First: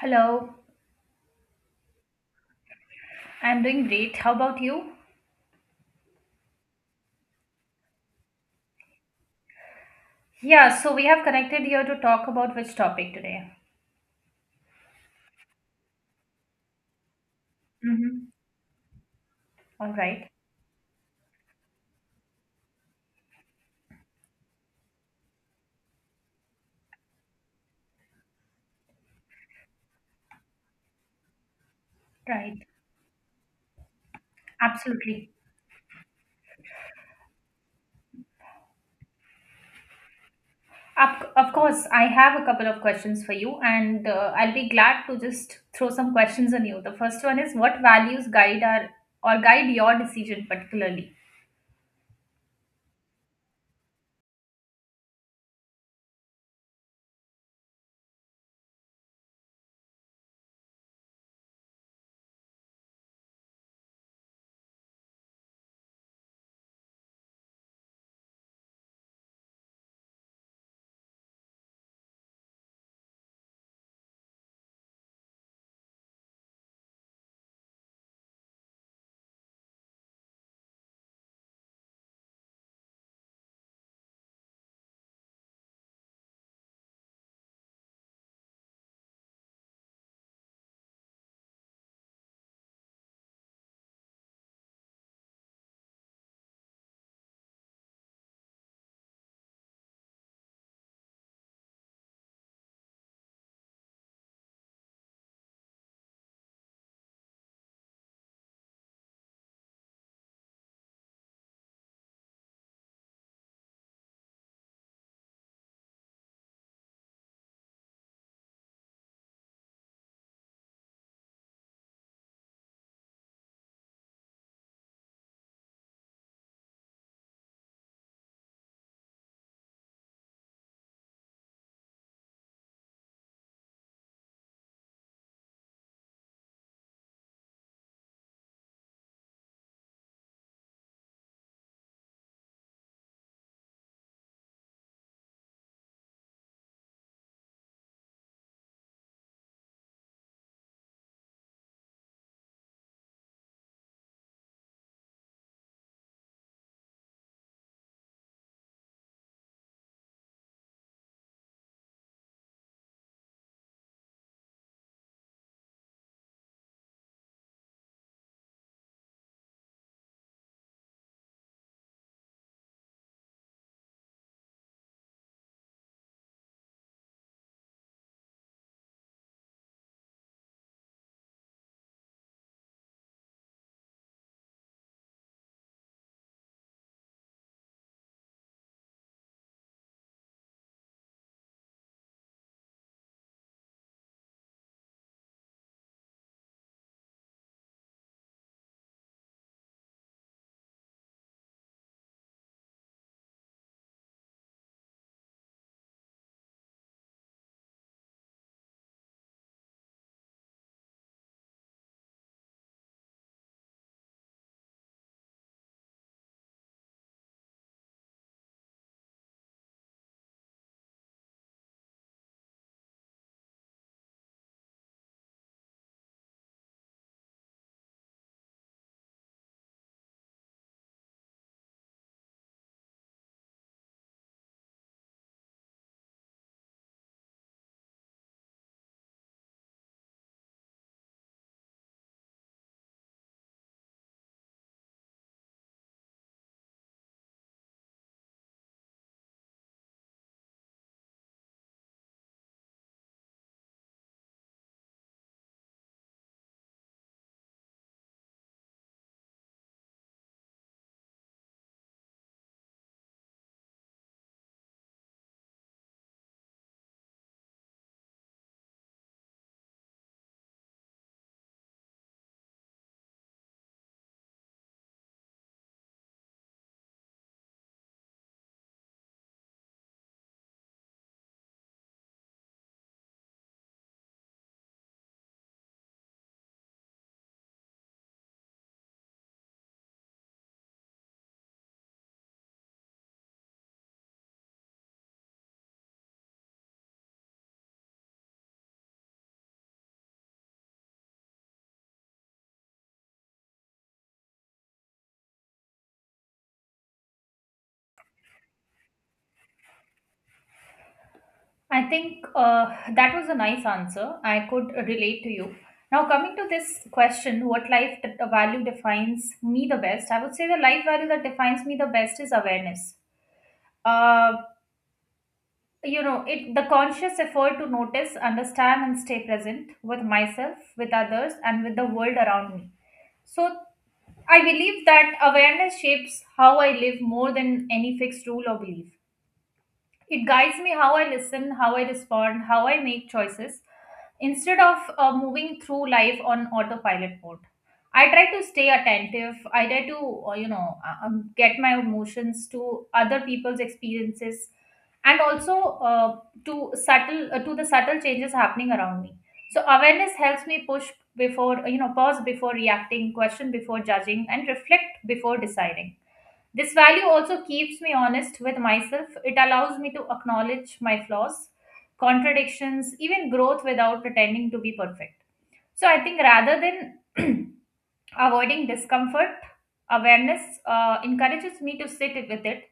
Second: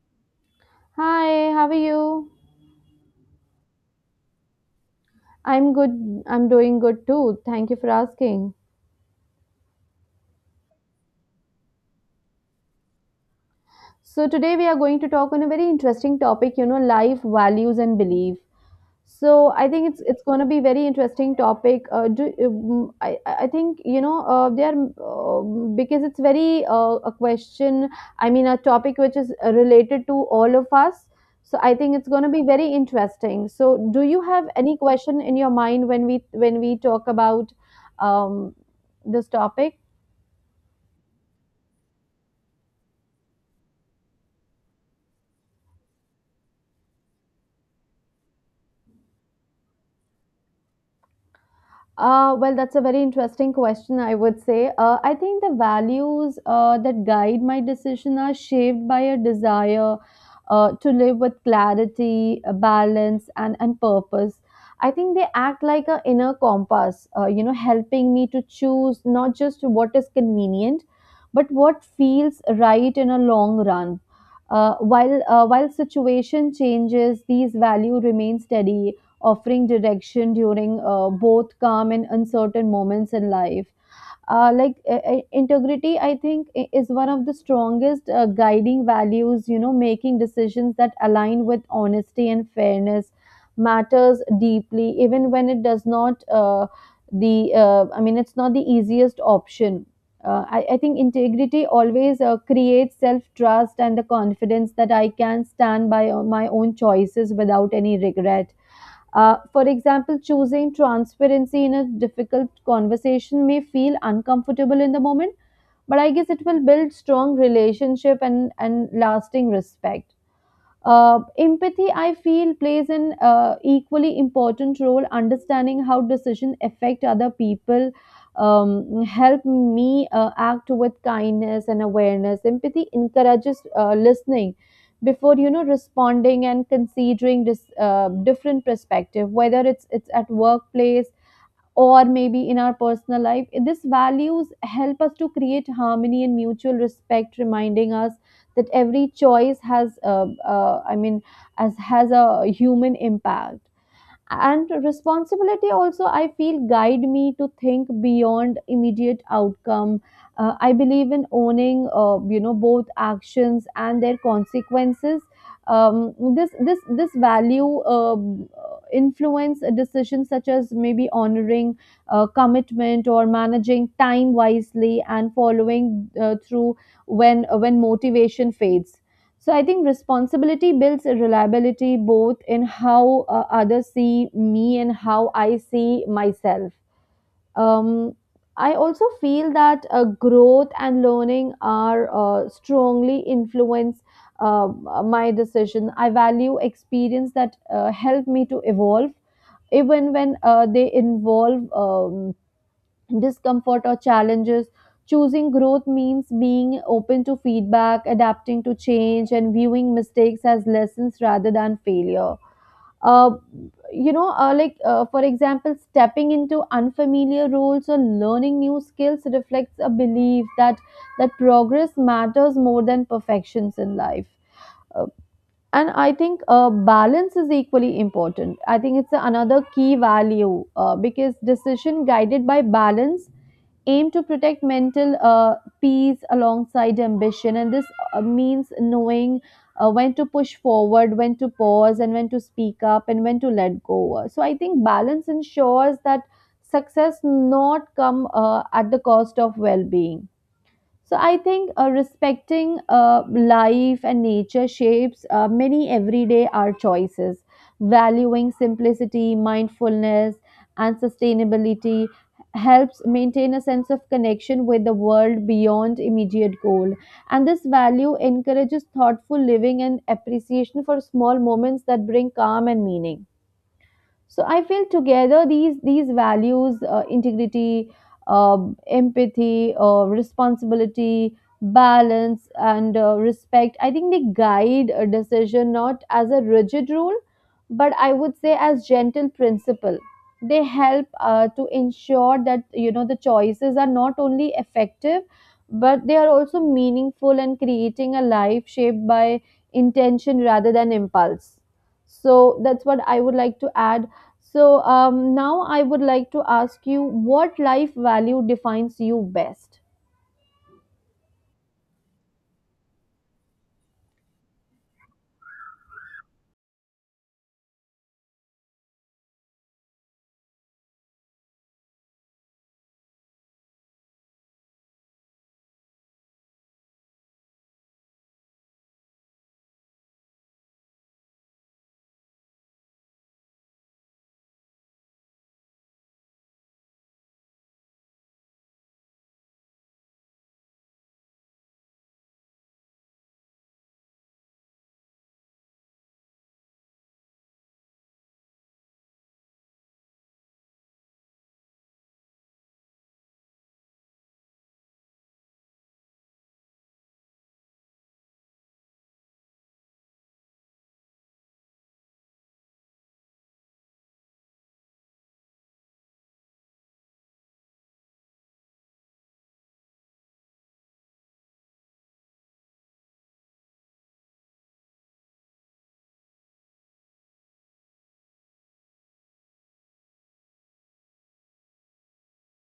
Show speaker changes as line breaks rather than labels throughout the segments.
Hello,
Hi, how are you?
I'm doing great. How about you?
I'm good. I'm doing good too. Thank you for asking.
Yeah, so we have connected here to talk about which topic today?
So, today we are going to talk on a very interesting topic, you know, life, values, and
Mm-hmm.
belief. So I think
All
it's
right,
going to be very interesting topic. Do, I think you know they are because it's very a question. I mean a topic which is related to all of us. So I think it's going to be
right,
very interesting. So do you have any question
absolutely.
in your mind when we talk about um, this topic?
Of course, I have a couple of questions for you, and I'll be glad to just throw some questions on you. The first one is what values guide our or guide your decision particularly?
Well, that's a very interesting question, I would say. I think the values that guide my decision are shaped by a desire to live with clarity, balance, and purpose. I think they act like an inner compass, you know, helping me to choose not just what is convenient, but what feels right in a long run. While situation changes, these value remain steady, offering direction during both calm and uncertain moments in life. Integrity, I think is one of the strongest guiding values. You know, making decisions that align with honesty and fairness matters deeply, even when it does not. The I mean, it's not the easiest option. I think integrity always creates self trust and the confidence that I can stand by my own choices without any regret. For example, choosing transparency in a difficult conversation may feel uncomfortable in the moment, but I guess it will build strong relationship and lasting respect. Empathy, I feel, plays an equally important role. Understanding how decisions affect other people help me act with kindness and awareness. Empathy encourages listening before, you know, responding and considering this different perspective, whether it's at workplace or maybe in our personal life. These values help us to create harmony and mutual respect, reminding us that every choice I mean, as has a human impact. And responsibility also I feel guide me to think beyond immediate outcome. I believe in owning you know both actions and their consequences. This value influence decisions such as maybe honoring commitment or managing time wisely and following through when motivation fades. So I think responsibility builds reliability both in how others see me and how I see myself. Um, I also feel that growth and learning are strongly influence uh, my decision. I value experience that help me to evolve, even when they involve discomfort or challenges. Choosing growth means being open to feedback, adapting to change, and viewing mistakes as lessons rather than failure. Uh, for example, stepping into unfamiliar roles or learning new skills reflects a belief that progress matters more than perfections in life. Uh, and I think balance is equally important. I think it's another key value because decision guided by balance aim to protect mental peace alongside ambition. And this means knowing when to push forward, when to pause, and when to speak up and when to let go. So I think balance ensures that success not come at the cost of well-being. So I think respecting life and nature shapes many everyday our choices. Valuing simplicity, mindfulness, and sustainability helps maintain a sense of connection with the world beyond immediate goal. And this value encourages thoughtful living and appreciation for small moments that bring calm and meaning. So I feel together these values, integrity, uh, empathy, responsibility, balance, and respect, I think they guide a decision not as a rigid rule, but I would say as gentle principle. They help to ensure that you know the choices are not only effective, but they are also meaningful, and creating a life shaped by intention rather than impulse. So that's what I would like to add. So now I would like to ask you, what life value defines you best?
I think that was a nice answer. I could relate to you. Now, coming to this question, what life value defines me the best? I would say the life value that defines me the best is awareness. Uh, it the conscious effort to notice, understand, and stay present with myself, with others, and with the world around me. So, I believe that awareness shapes how I live more than any fixed rule or belief. It guides me how I listen, how I respond, how I make choices instead of moving through life on autopilot mode. I try to stay attentive. I try to, you know, Get my emotions to other people's experiences and also uh, to the subtle changes happening around me. So awareness helps me push before, you know, pause before reacting, question before judging, and reflect before deciding. This value also keeps me honest with myself. It allows me to acknowledge my flaws, contradictions, even growth without pretending to be perfect. So I think rather than avoiding discomfort, awareness encourages me to sit with it,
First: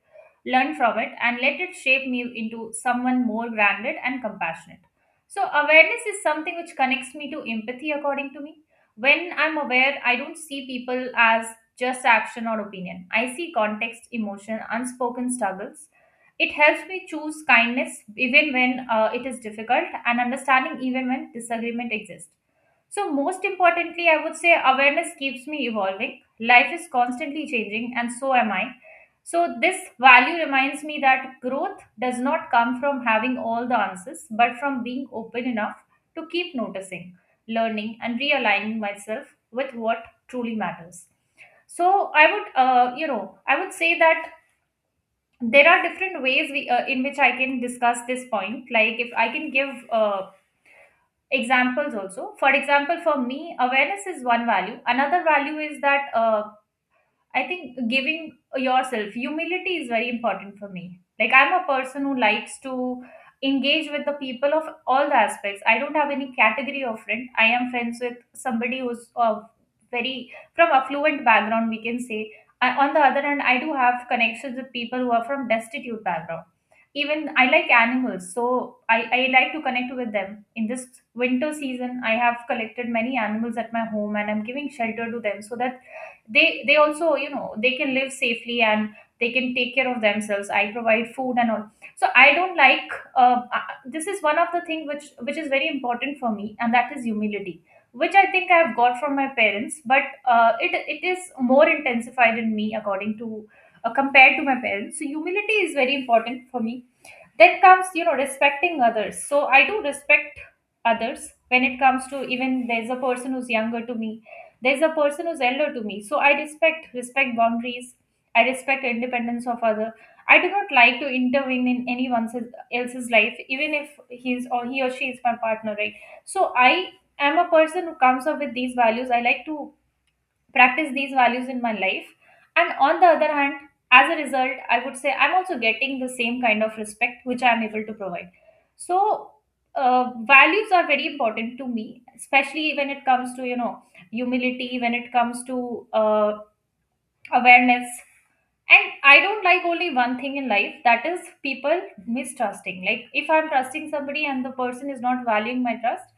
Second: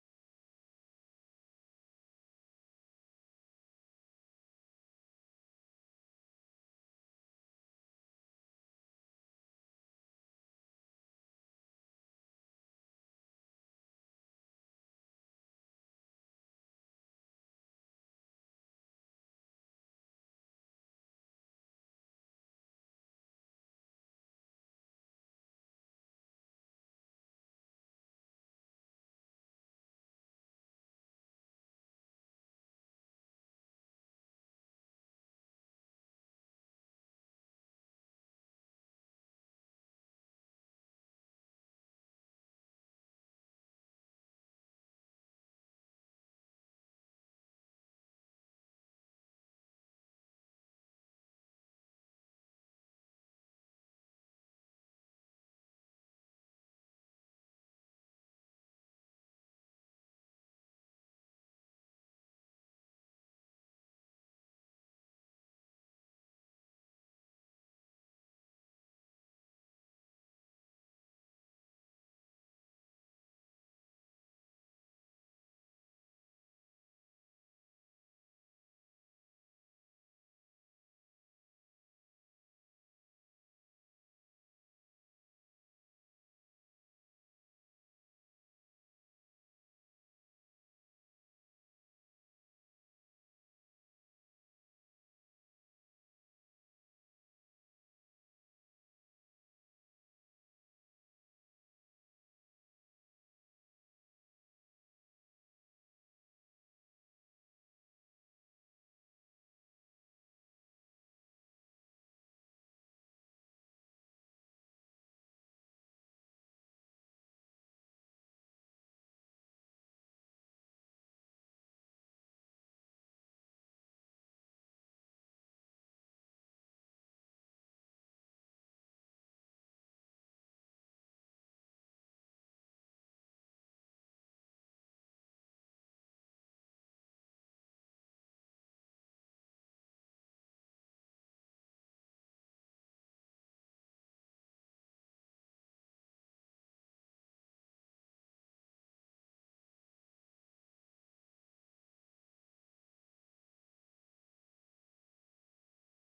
learn from it, and let it shape me into someone more grounded and compassionate. So, awareness is something which connects me to empathy, according to me. When I'm aware, I don't see people as just action or opinion. I see context, emotion, unspoken struggles. It helps me choose kindness even when it is difficult and understanding even when disagreement exists. So, most importantly, I would say awareness keeps me evolving. Life is constantly changing, and so am I. So, this value reminds me that growth does not come from having all the answers, but from being open enough to keep noticing, learning, and realigning myself with what truly matters. So, I would say that there are different ways in which I can discuss this point. Like, if I can give examples also. For example, for me awareness is one value. Another value is that I think giving yourself humility is very important for me. Like I'm a person who likes to engage with the people of all the aspects. I don't have any category of friend. I am friends with somebody who's of very from affluent background, we can say. I, on the other hand, I do have connections with people who are from destitute background. Even I like animals, so I like to connect with them. In this winter season, I have collected many animals at my home and I'm giving shelter to them so that they also, you know, they can live safely and they can take care of themselves. I provide food and all. So I don't like this is one of the thing which is very important for me, and that is humility, which I think I have got from my parents, but it is more intensified in me according to, compared to my parents. So humility is very important for me. Then comes, you know, respecting others. So I do respect others when it comes to, even there's a person who's younger to me, there's a person who's elder to me, so I respect boundaries. I respect independence of other. I do not like to intervene in anyone else's life, even if he's or he or she is my partner, right? So I am a person who comes up with these values. I like to practice these values in my life. And on the other hand, as a result, I would say I'm also getting the same kind of respect which I'm able to provide. So values are very important to me, especially when it comes to, you know, humility, when it comes to awareness. And I don't like only one thing in life, that is people mistrusting. Like if I'm trusting somebody and the person is not valuing my trust,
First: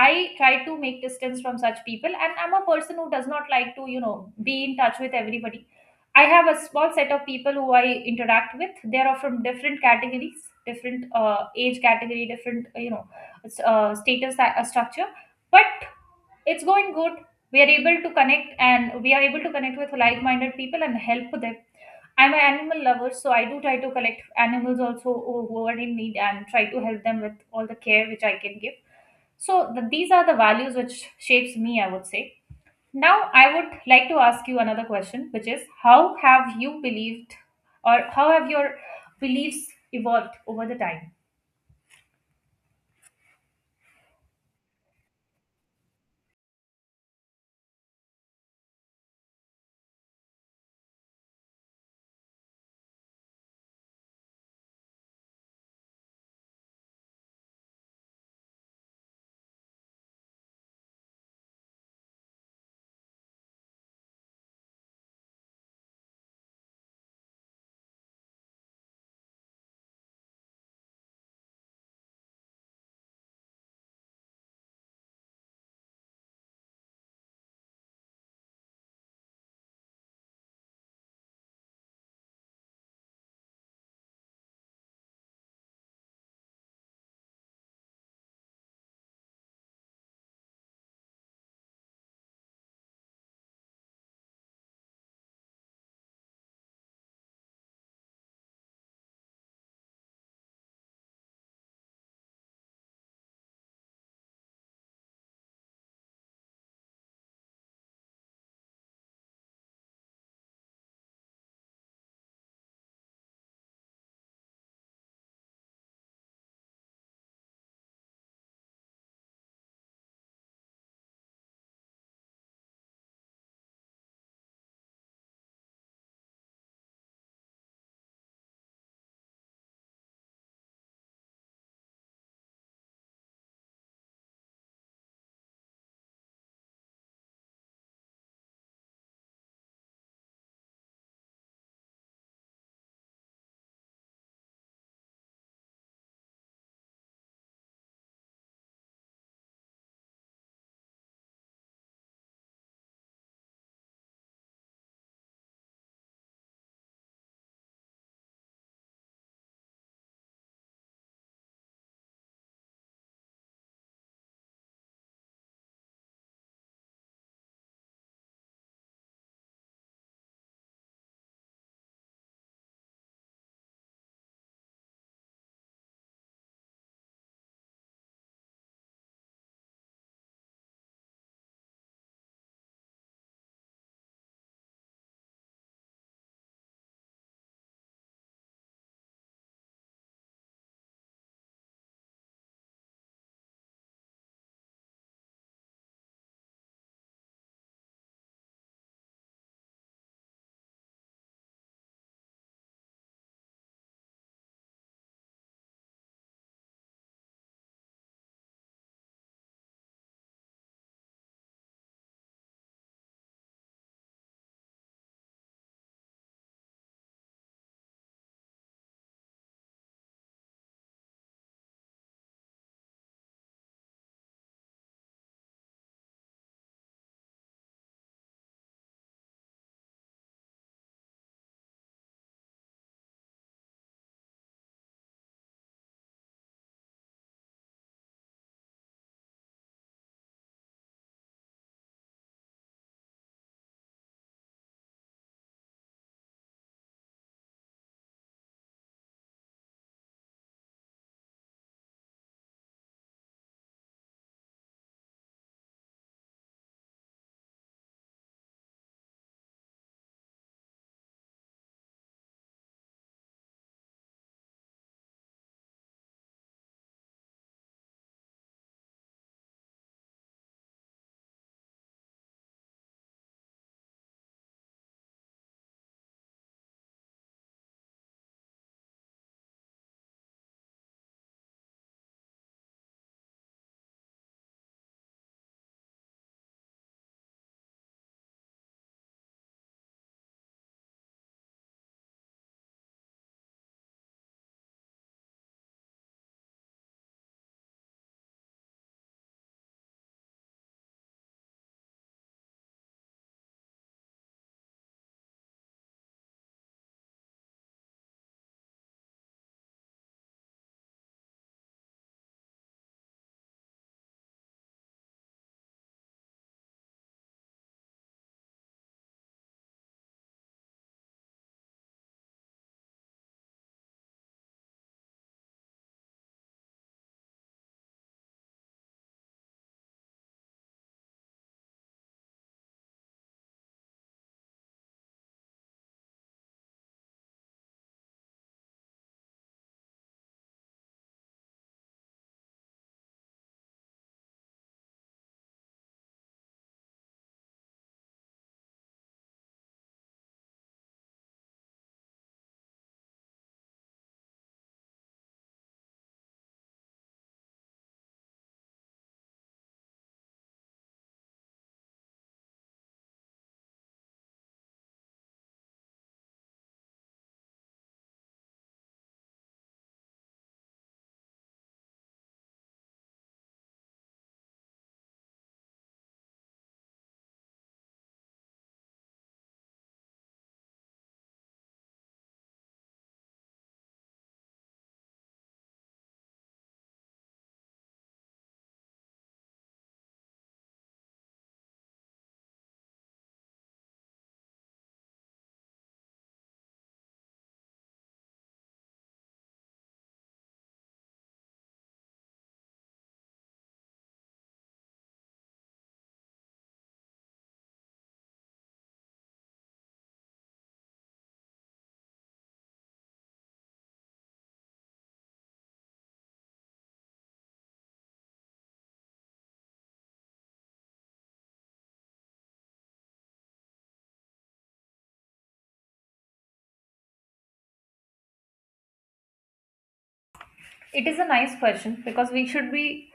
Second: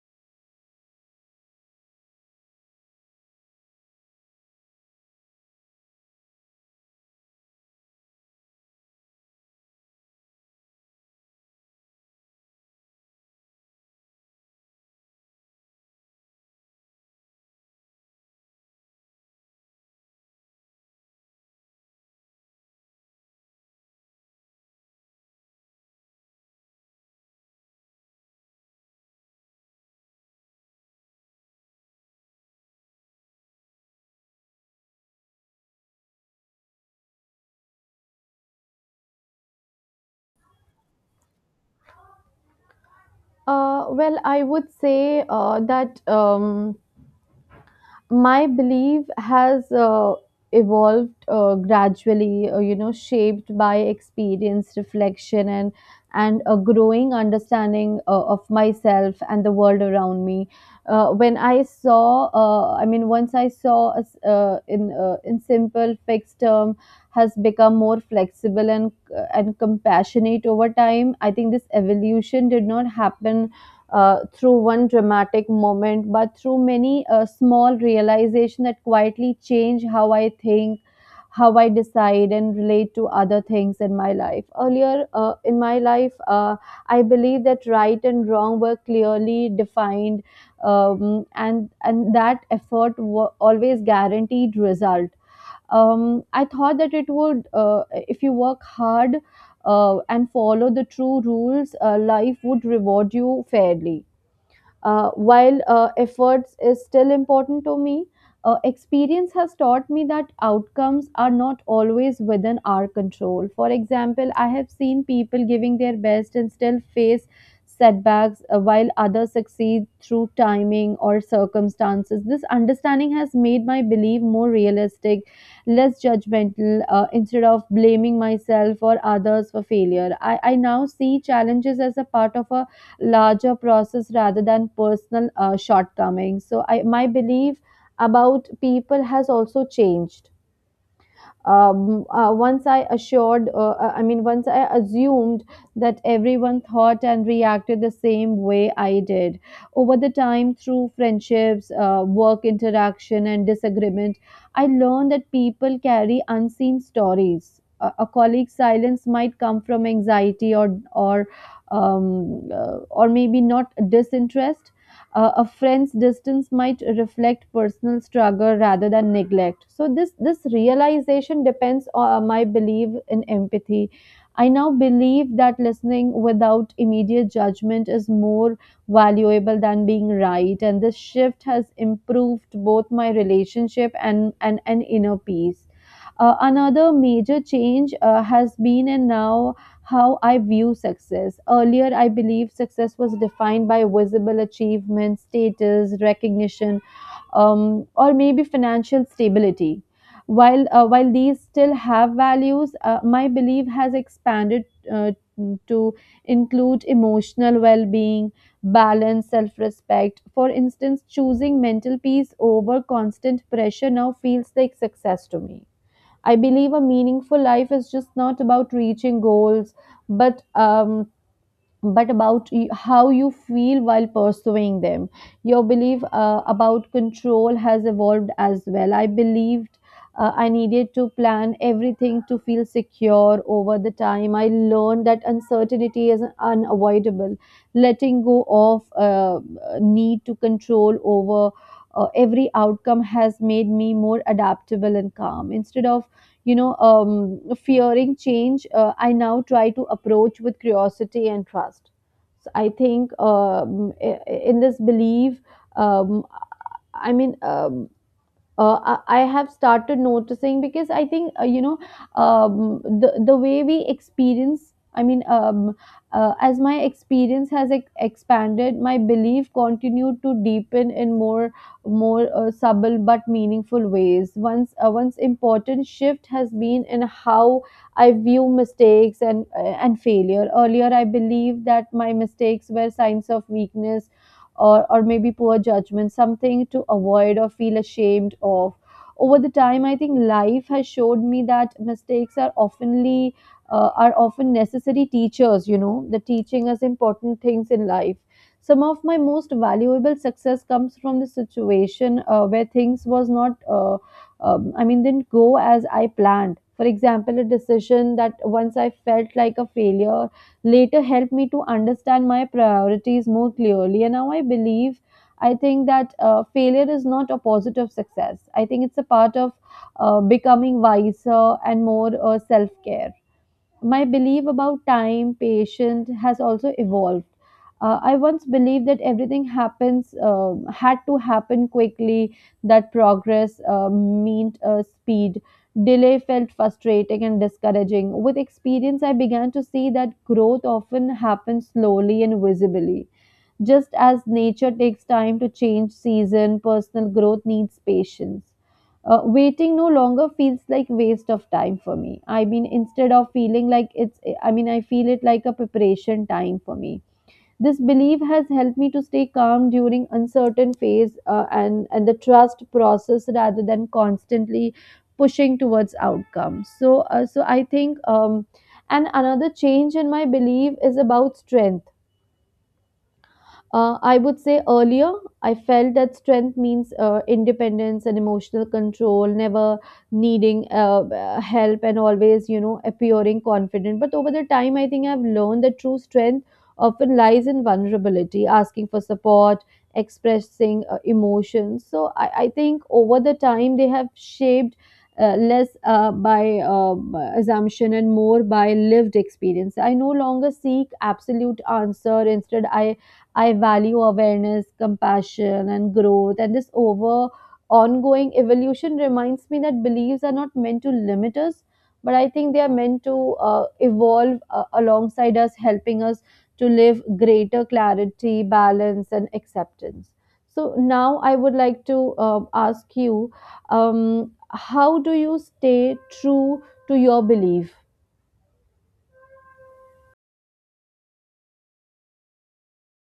I try to make distance from such people, and I'm a person who does not like to, you know, be in touch with everybody. I have a small set of people who I interact with. They are from different categories, different age category, different status structure. But it's going good. We are able to connect, and we are able to connect with like-minded people and help them. I'm an animal lover, so I do try to collect animals also who are in need and try to help them with all the care which I can give. So these are the values which shapes me, I would say. Now I would like to ask you another question, which is how have you believed or how have your beliefs evolved over the time?
Well, I would say that my belief has evolved gradually, you know, shaped by experience, reflection, and a growing understanding of myself and the world around me. Uh, when i saw uh, i mean, once I saw a s- in simple fixed term, has become more flexible and compassionate over time. I think this evolution did not happen through one dramatic moment, but through many small realization that quietly change how I think, how I decide, and relate to other things in my life. Earlier in my life, I believe that right and wrong were clearly defined, and that effort always guaranteed result. I thought that it would, if you work hard and follow the true rules, life would reward you fairly. While efforts is still important to me, experience has taught me that outcomes are not always within our control. For example, I have seen people giving their best and still face setbacks while others succeed through timing or circumstances. This understanding has made my belief more realistic, less judgmental. Instead of blaming myself or others for failure, I now see challenges as a part of a larger process rather than personal shortcomings. So I my belief about people has also changed. I mean, once I assumed that everyone thought and reacted the same way I did. Over the time, through friendships, work interaction, and disagreement, I learned that people carry unseen stories. A colleague's silence might come from anxiety or or maybe not disinterest. A friend's distance might reflect personal struggle rather than neglect. So this realization depends on my belief in empathy. I now believe that listening without immediate judgment is more valuable than being right, and this shift has improved both my relationship and inner peace. Another major change has been and now how I view success. Earlier, I believed success was defined by visible achievement, status, recognition, or maybe financial stability. While these still have values, my belief has expanded uh, to include emotional well-being, balance, self-respect. For instance, choosing mental peace over constant pressure now feels like success to me. I believe a meaningful life is just not about reaching goals, but about how you feel while pursuing them. Your belief about control has evolved as well. I believed I needed to plan everything to feel secure. Over the time, I learned that uncertainty is unavoidable. Letting go of need to control over every outcome has made me more adaptable and calm. Instead of, you know, fearing change, I now try to approach with curiosity and trust. So I think, in this belief, um, i mean um, I have started noticing, because I think you know, the way we experience, I mean, as my experience has expanded, my belief continued to deepen in more subtle but meaningful ways. Once once important shift has been in how I view mistakes and failure. Earlier, I believed that my mistakes were signs of weakness or maybe poor judgment, something to avoid or feel ashamed of. Over the time, I think life has showed me that mistakes are often necessary teachers. You know, the teaching us important things in life. Some of my most valuable success comes from the situation where things was not, I mean, didn't go as I planned. For example, a decision that once I felt like a failure later helped me to understand my priorities more clearly. And now I believe, I think that failure is not opposite of success. I think it's a part of becoming wiser and more self care. My belief about time, patience has also evolved. I once believed that everything happens had to happen quickly, that progress meant speed. Delay felt frustrating and discouraging. With experience, I began to see that growth often happens slowly and visibly. Just as nature takes time to change season, personal growth needs patience. Waiting no longer feels like waste of time for me. I mean, instead of feeling like I mean, I feel it like a preparation time for me. This belief has helped me to stay calm during uncertain phase and the trust process rather than constantly pushing towards outcomes. So I think. And another change in my belief is about strength. I would say earlier, I felt that strength means independence and emotional control, never needing help and always, appearing confident. But over the time, I think I've learned that true strength often lies in vulnerability, asking for support, expressing emotions. So I think over the time, they have shaped. Less by assumption and more by lived experience. I no longer seek absolute answer. Instead, I value awareness, compassion, and growth. And this over ongoing evolution reminds me that beliefs are not meant to limit us, but I think they are meant to evolve alongside us, helping us to live greater clarity, balance, and acceptance. So now I would like to ask you, um, how do you stay true to your belief?
It is a nice question because we should be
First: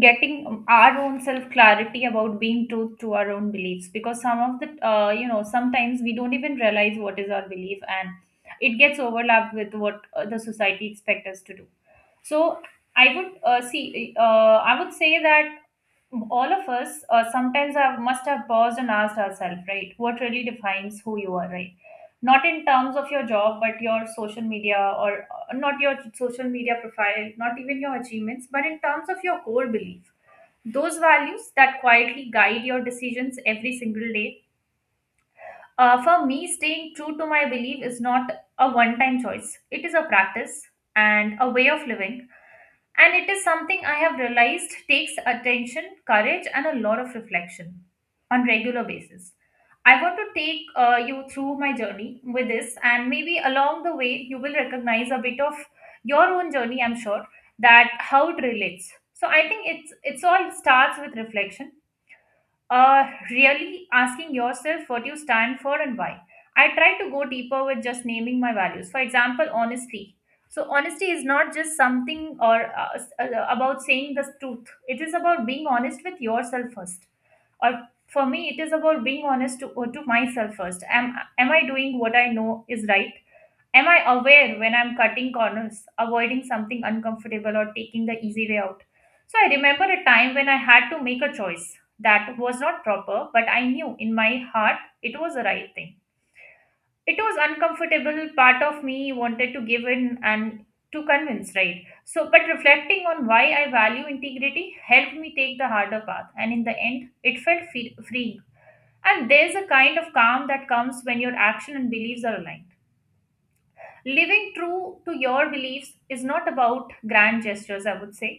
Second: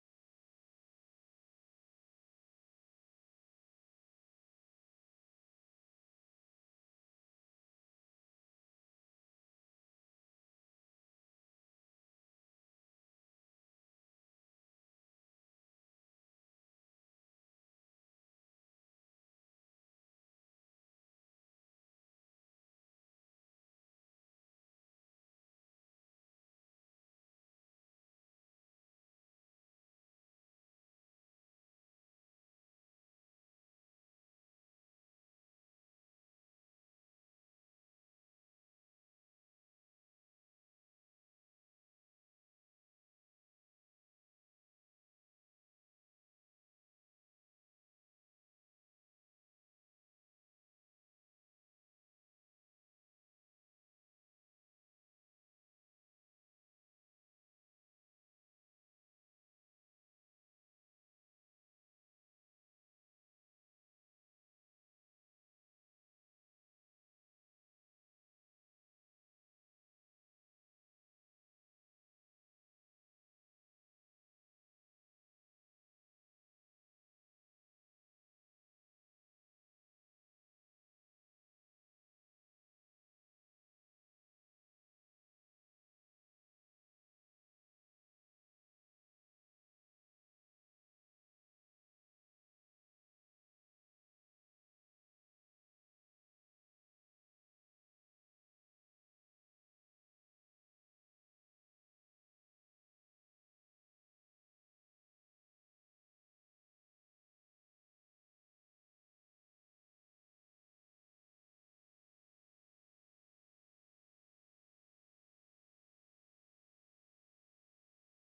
getting our own self clarity about being true to our own beliefs, because some of the you know, sometimes we don't even realize what is our belief, and it gets overlapped with what the society expects us to do. So I would, see I would say that all of us sometimes have must have paused and asked ourselves, right, what really defines who you are, right? Not in terms of your job but your social media, or not your social media profile, not even your achievements, but in terms of your core belief, those values that quietly guide your decisions every single day. For me, staying true to my belief is not a one time choice, it is a practice and a way of living. And it is something I have realized takes attention, courage, and a lot of reflection on regular basis. I want to take you through my journey with this, and maybe along the way you will recognize a bit of your own journey. I'm sure that how it relates. So I think it's all starts with reflection, uh, really asking yourself what you stand for and why. I try to go deeper with just naming my values. For example, honesty. So, honesty is not just something or about saying the truth, it is about being honest with yourself first. Or for me, it is about being honest to myself first. Am I doing what I know is right? Am I aware when I'm cutting corners, avoiding something uncomfortable, or taking the easy way out? So I remember a time when I had to make a choice that was not proper, but I knew in my heart it was the right thing. It was uncomfortable, part of me wanted to give in and to convince, right? So, but reflecting on why I value integrity helped me take the harder path, and in the end, it felt freeing. And there's a kind of calm that comes when your action and beliefs are aligned. Living true to your beliefs is not about grand gestures, I would say.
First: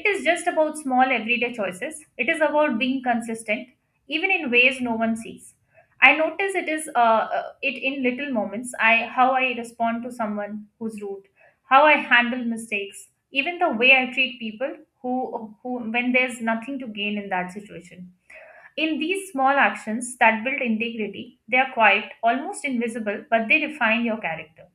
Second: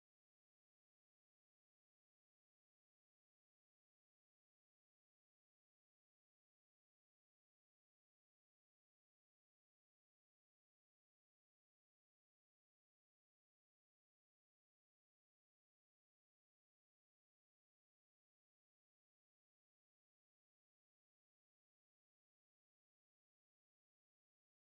It is just about small everyday choices. It is about being consistent even in ways no one sees. I notice it is it in little moments. I how I respond to someone who's rude, how I handle mistakes, even the way I treat people who who when there's nothing to gain in that situation, in these small actions that build integrity, they are quiet, almost invisible, but they define your character.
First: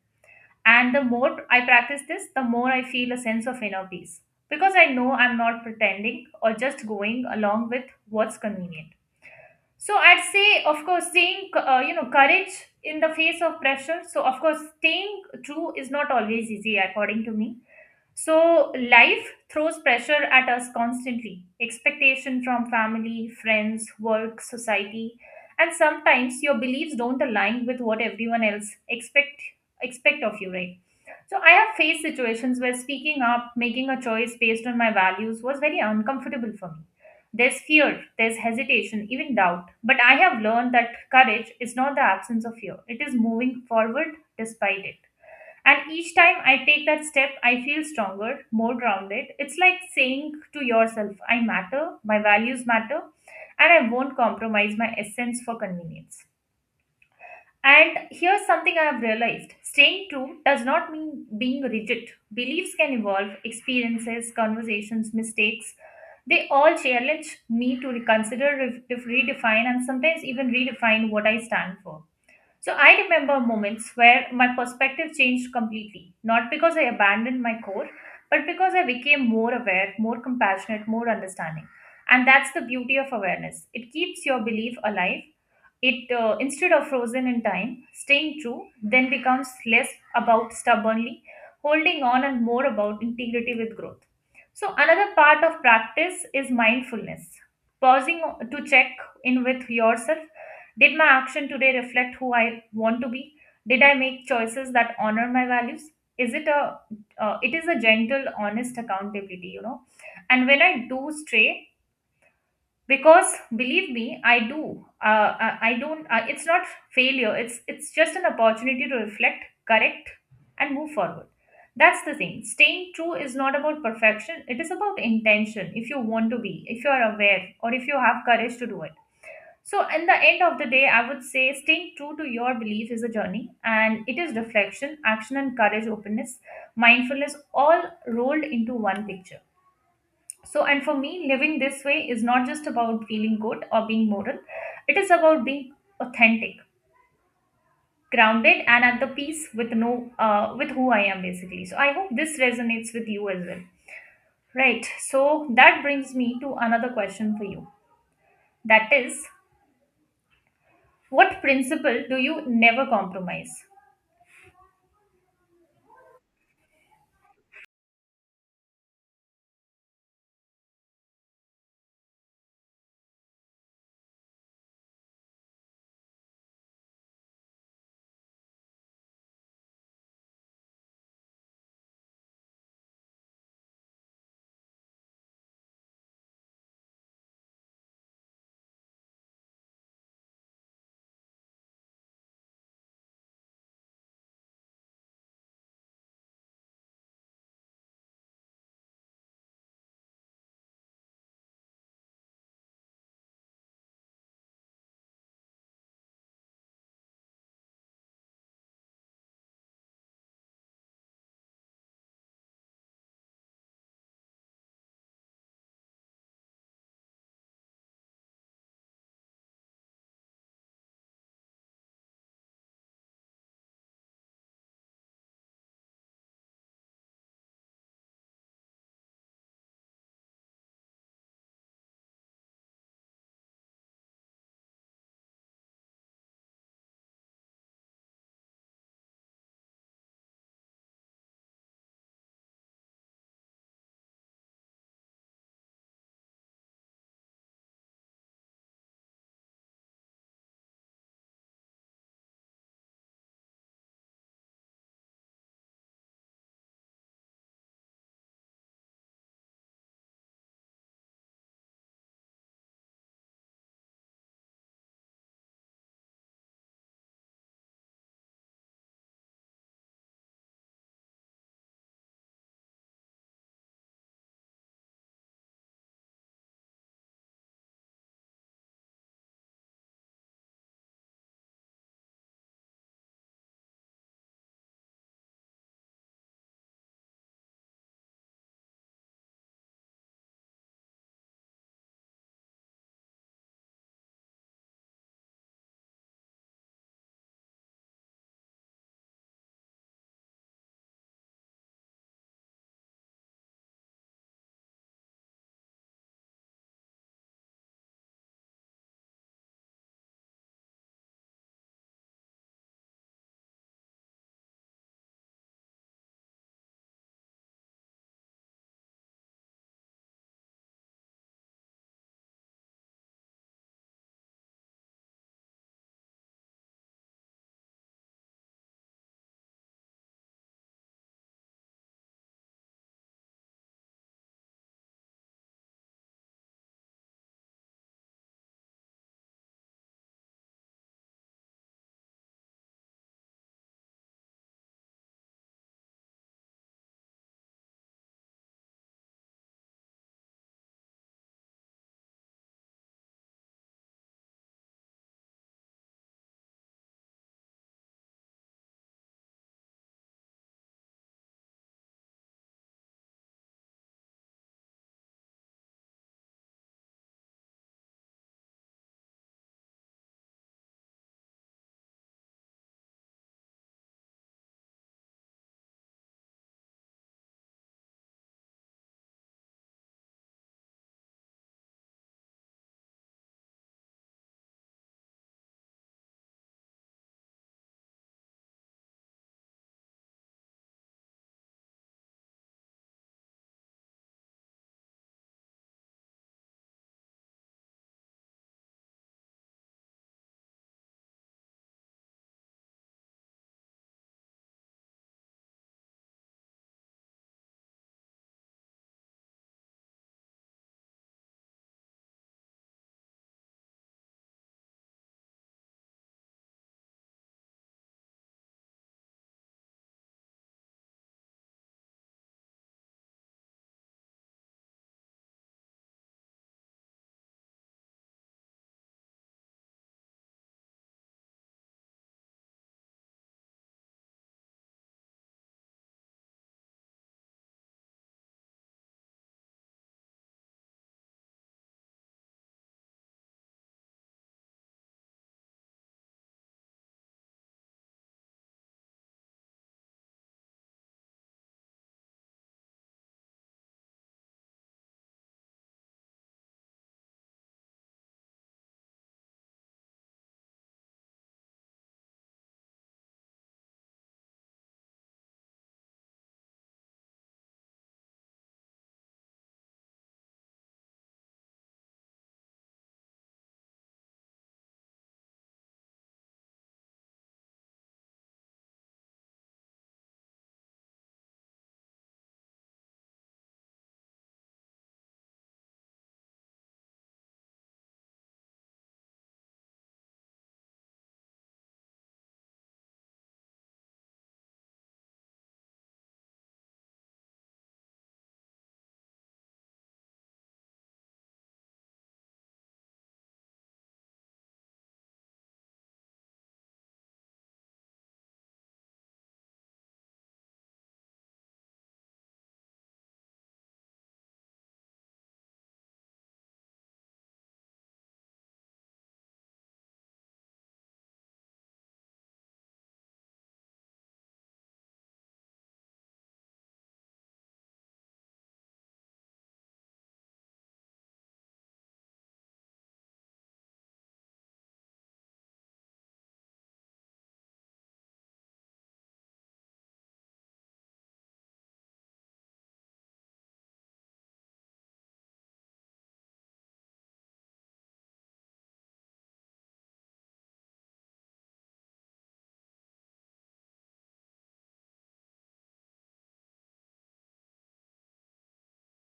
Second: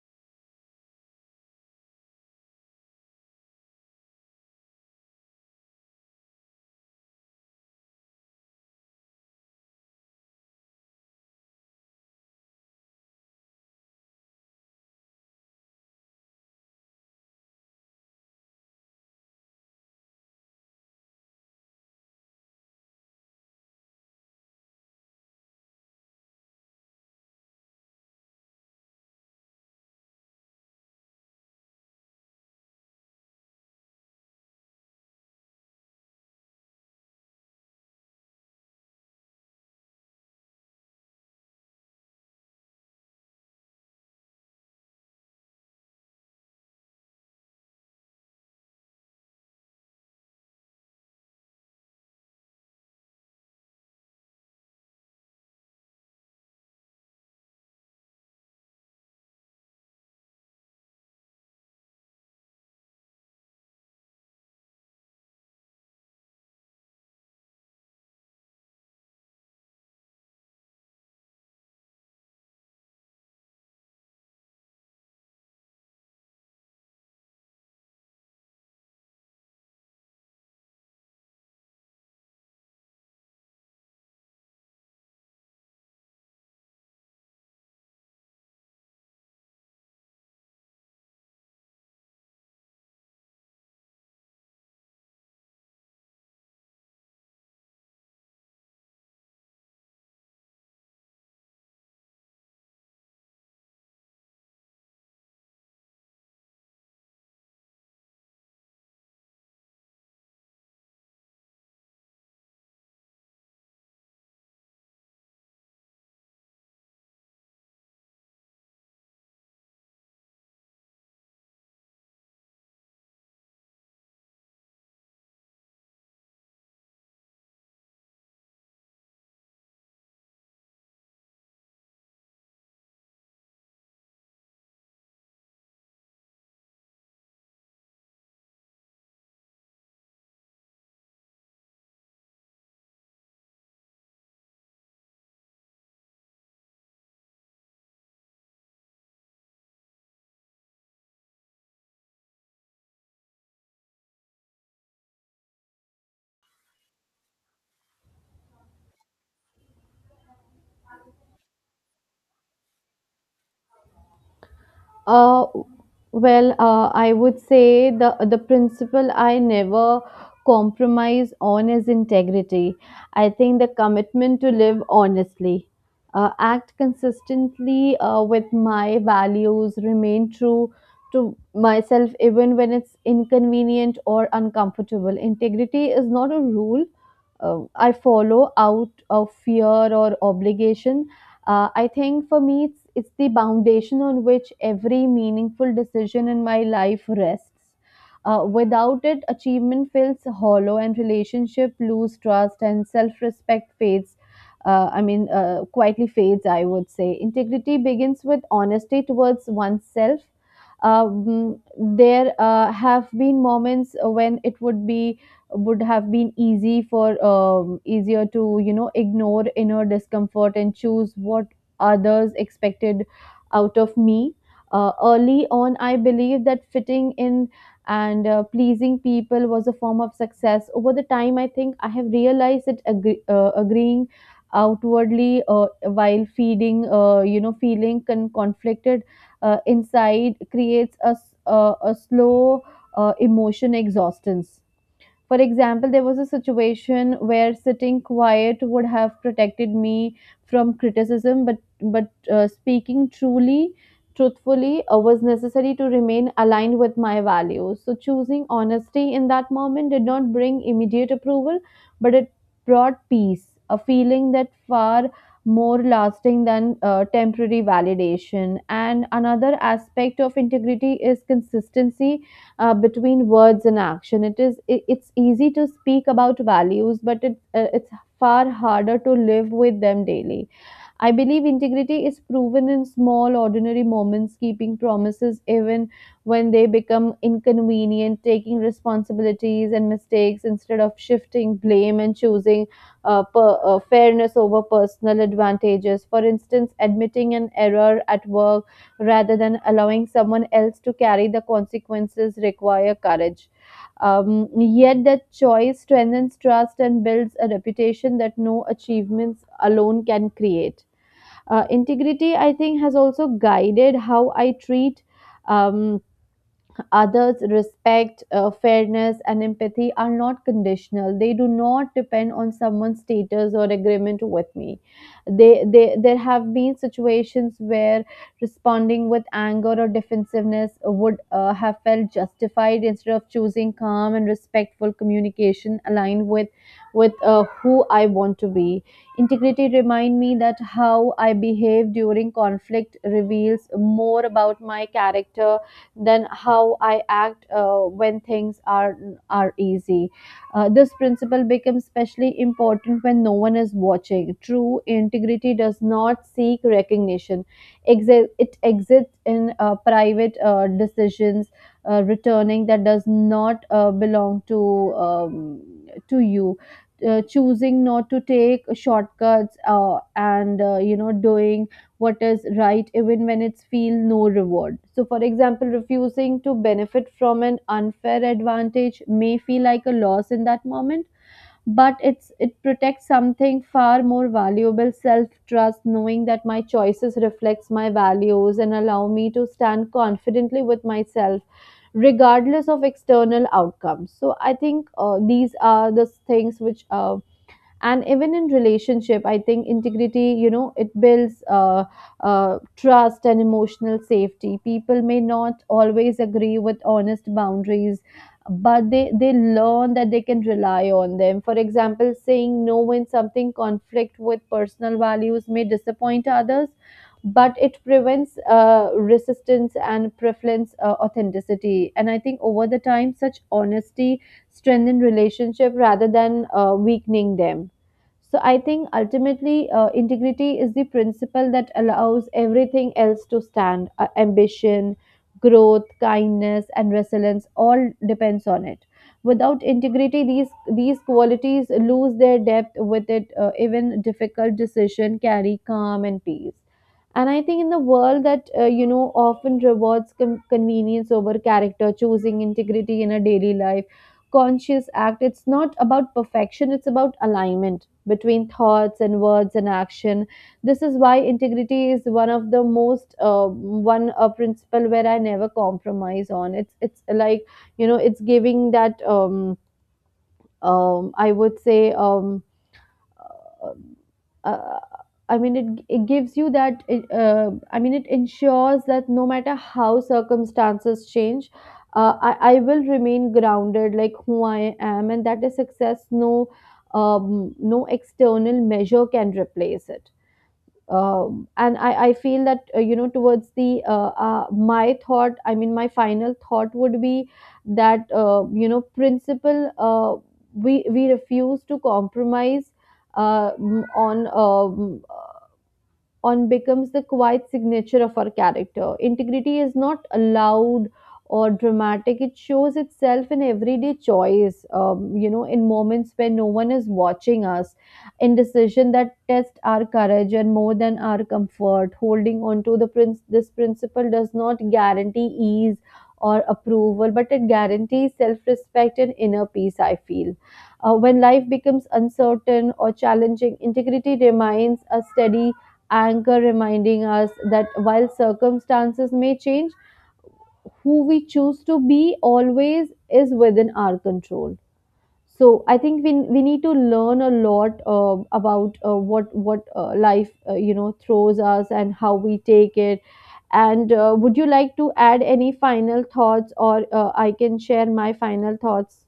And the more I practice this, the more I feel a sense of inner peace, because I know I'm not pretending or just going along with what's convenient. So I'd say, of course, seeing you know, courage in the face of pressure. So of course, staying true is not always easy, according to me. So life throws pressure at us constantly, expectation from family, friends, work, society, and sometimes your beliefs don't align with what everyone else expect of you, right? So I have faced situations where speaking up, making a choice based on my values was very uncomfortable for me. There's fear, there's hesitation, even doubt. But I have learned that courage is not the absence of fear, it is moving forward despite it. And each time I take that step, I feel stronger, more grounded. It's like saying to yourself, I matter, my values matter, and I won't compromise my essence for convenience. And here's something I have realized, staying true does not mean being rigid. Beliefs can evolve, experiences, conversations, mistakes. They all challenge me to reconsider, redefine, and sometimes even redefine what I stand for. So I remember moments where my perspective changed completely, not because I abandoned my core, but because I became more aware, more compassionate, more understanding. And that's the beauty of awareness. It keeps your belief alive, instead of frozen in time. Staying true then becomes less about stubbornly holding on and more about integrity with growth. So, another part of practice is mindfulness, pausing to check in with yourself. Did my action today reflect who I want to be? Did I make choices that honor my values? Is it a it is a gentle, honest accountability, you know. And when I do stray, because believe me I do, I don't it's not failure, it's just an opportunity to reflect, correct, and move forward. That's the thing, staying true is not about perfection, it is about intention, if you want to be, if you are aware or if you have courage to do it. So in the end of the day, I would say staying true to your belief is a journey, and it is reflection, action, and courage, openness, mindfulness, all rolled into one picture. So, and for me, living this way is not just about feeling good or being moral, it is about being authentic, grounded, and at the peace with no, with who I am basically. So, I hope this resonates with you as well. Right. So, that brings me to another question for you. That is, what principle do you never compromise?
Uh, I would say the principle I never compromise on is integrity. I think the commitment to live honestly, act consistently with my values, remain true to myself even when it's inconvenient or uncomfortable. Integrity is not a rule I follow out of fear or obligation. I think for me, it's the foundation on which every meaningful decision in my life rests. Without it, achievement feels hollow and relationship lose trust and self respect fades. Quietly fades, I would say. Integrity begins with honesty towards oneself. There have been moments when it would be would have been easy for easier to, you know, ignore inner discomfort and choose what others expected out of me. Early on, I believed that fitting in and pleasing people was a form of success. Over the time, I think I have realized that agreeing outwardly while feeding you know feeling conflicted inside creates a slow emotion exhaustion. For example, there was a situation where sitting quiet would have protected me from criticism, but speaking truthfully was necessary to remain aligned with my values. So choosing honesty in that moment did not bring immediate approval, but it brought peace, a feeling that far more lasting than temporary validation. And another aspect of integrity is consistency between words and action. It is it's easy to speak about values, but it's far harder to live with them daily. I believe integrity is proven in small, ordinary moments, keeping promises even when they become inconvenient, taking responsibilities and mistakes instead of shifting blame, and choosing fairness over personal advantages. For instance, admitting an error at work rather than allowing someone else to carry the consequences require courage. Yet that choice strengthens trust and builds a reputation that no achievements alone can create. Integrity, I think, has also guided how I treat um, others. Respect, fairness, and empathy are not conditional. They do not depend on someone's status or agreement with me. They there have been situations where responding with anger or defensiveness would have felt justified. Instead of choosing calm and respectful communication aligned with who I want to be, integrity remind me that how I behave during conflict reveals more about my character than how I act when things are easy. This principle becomes especially important when no one is watching. True integrity does not seek recognition. It exists in private decisions, returning that does not belong to you. Choosing not to take shortcuts and you know, doing what is right even when it's feel no reward. So for example, refusing to benefit from an unfair advantage may feel like a loss in that moment, but it protects something far more valuable: self trust, knowing that my choices reflects my values and allow me to stand confidently with myself regardless of external outcomes. So I think these are the things which and even in relationship, I think integrity, you know, it builds trust and emotional safety. People may not always agree with honest boundaries, but they learn that they can rely on them. For example, saying no when something conflict with personal values may disappoint others, but it prevents resistance and preference authenticity. And I think over the time, such honesty strengthen relationship rather than weakening them. So I think ultimately integrity is the principle that allows everything else to stand. Ambition, growth, kindness, and resilience all depends on it. Without integrity, these qualities lose their depth. With it, even difficult decision carry calm and peace. And I think in the world that you know often rewards convenience over character, choosing integrity in a daily life conscious act. It's not about perfection, it's about alignment between thoughts and words and action. This is why integrity is one of the most one principle where I never compromise on. It's like, you know, it's giving that I would say um uh, uh, I mean, it gives you that, it, I mean, it ensures that no matter how circumstances change, I will remain grounded like who I am, and that is success. No, no external measure can replace it. And I feel that towards the my final thought would be that, you know, principle we refuse to compromise uh, m- on um, on becomes the quiet signature of our character. Integrity is not loud or dramatic, it shows itself in everyday choice, you know, in moments where no one is watching us, in decision that test our courage and more than our comfort. Holding on to the this principle does not guarantee ease or approval, but it guarantees self respect and inner peace, I feel. When life becomes uncertain or challenging, integrity remains a steady anchor reminding us that while circumstances may change, who we choose to be always is within our control. So I think we need to learn a lot about what life, you know, throws us and how we take it. And would you like to add any final thoughts, or I can share my final thoughts?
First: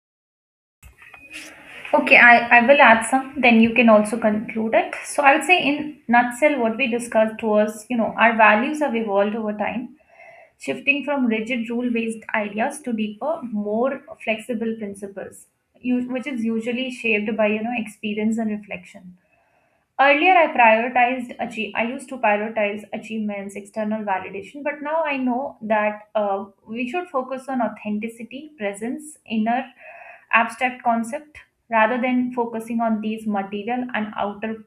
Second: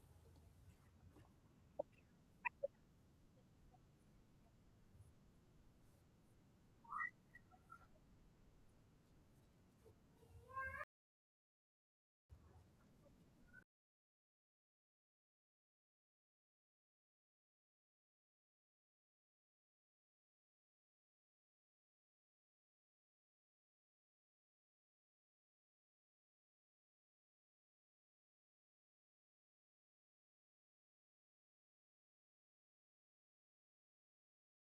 Okay, I will add some, then you can also conclude it. So I'll say in nutshell what we discussed was, you know, our values have evolved over time, shifting from rigid rule-based ideas to deeper, more flexible principles, which is usually shaped by, you know, experience and reflection. Earlier, I prioritized achieve. I used to prioritize achievements, external validation, but now I know that we should focus on authenticity, presence, inner abstract concept, rather than focusing on these material and outer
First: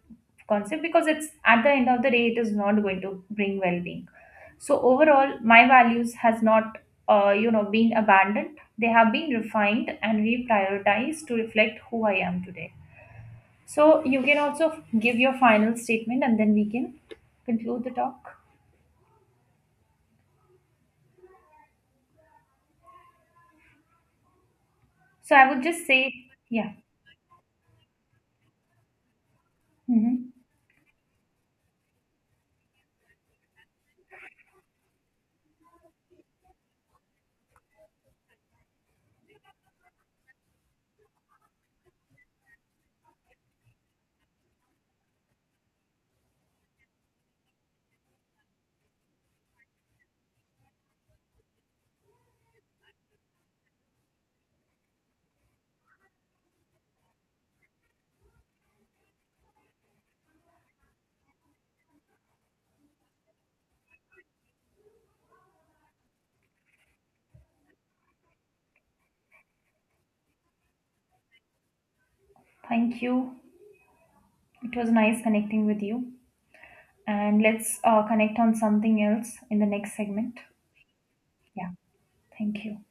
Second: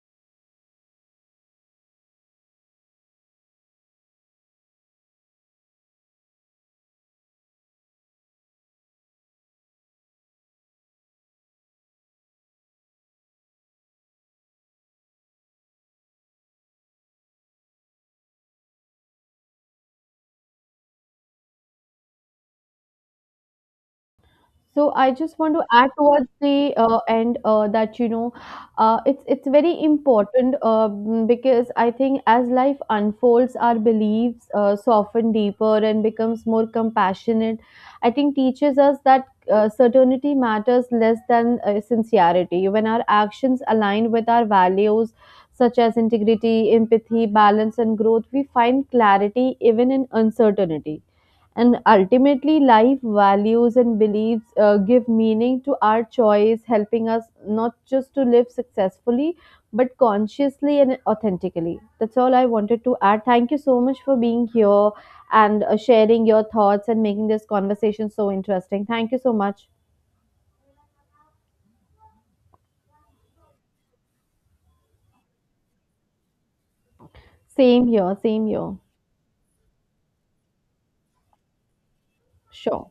concept, because it's at the end of the day, it is not going to bring well-being. So overall, my values has not, you know, been abandoned. They have been refined and reprioritized to reflect who I am today. So you can also give your final statement and then we can conclude the talk.
So I
So
just
I
want
would
to
just
add
say,
towards
yeah,
the end that, you know, it's very
hmm,
important, because I think as life unfolds, our beliefs soften deeper and becomes more compassionate. I think teaches us that certainty matters less than sincerity. When our actions align with our values, such as integrity, empathy, balance, and growth, we find clarity even in uncertainty. And ultimately, life values and beliefs give meaning to our choice, helping us not just to live successfully, but consciously and authentically. That's all I wanted to add. Thank you so much for being here and sharing your thoughts and making this conversation so interesting. Thank you so much.
thank you. It was nice connecting with you. And let's
Same here,
connect
same
on
here.
something else in the next segment. Yeah, thank you.
Sure.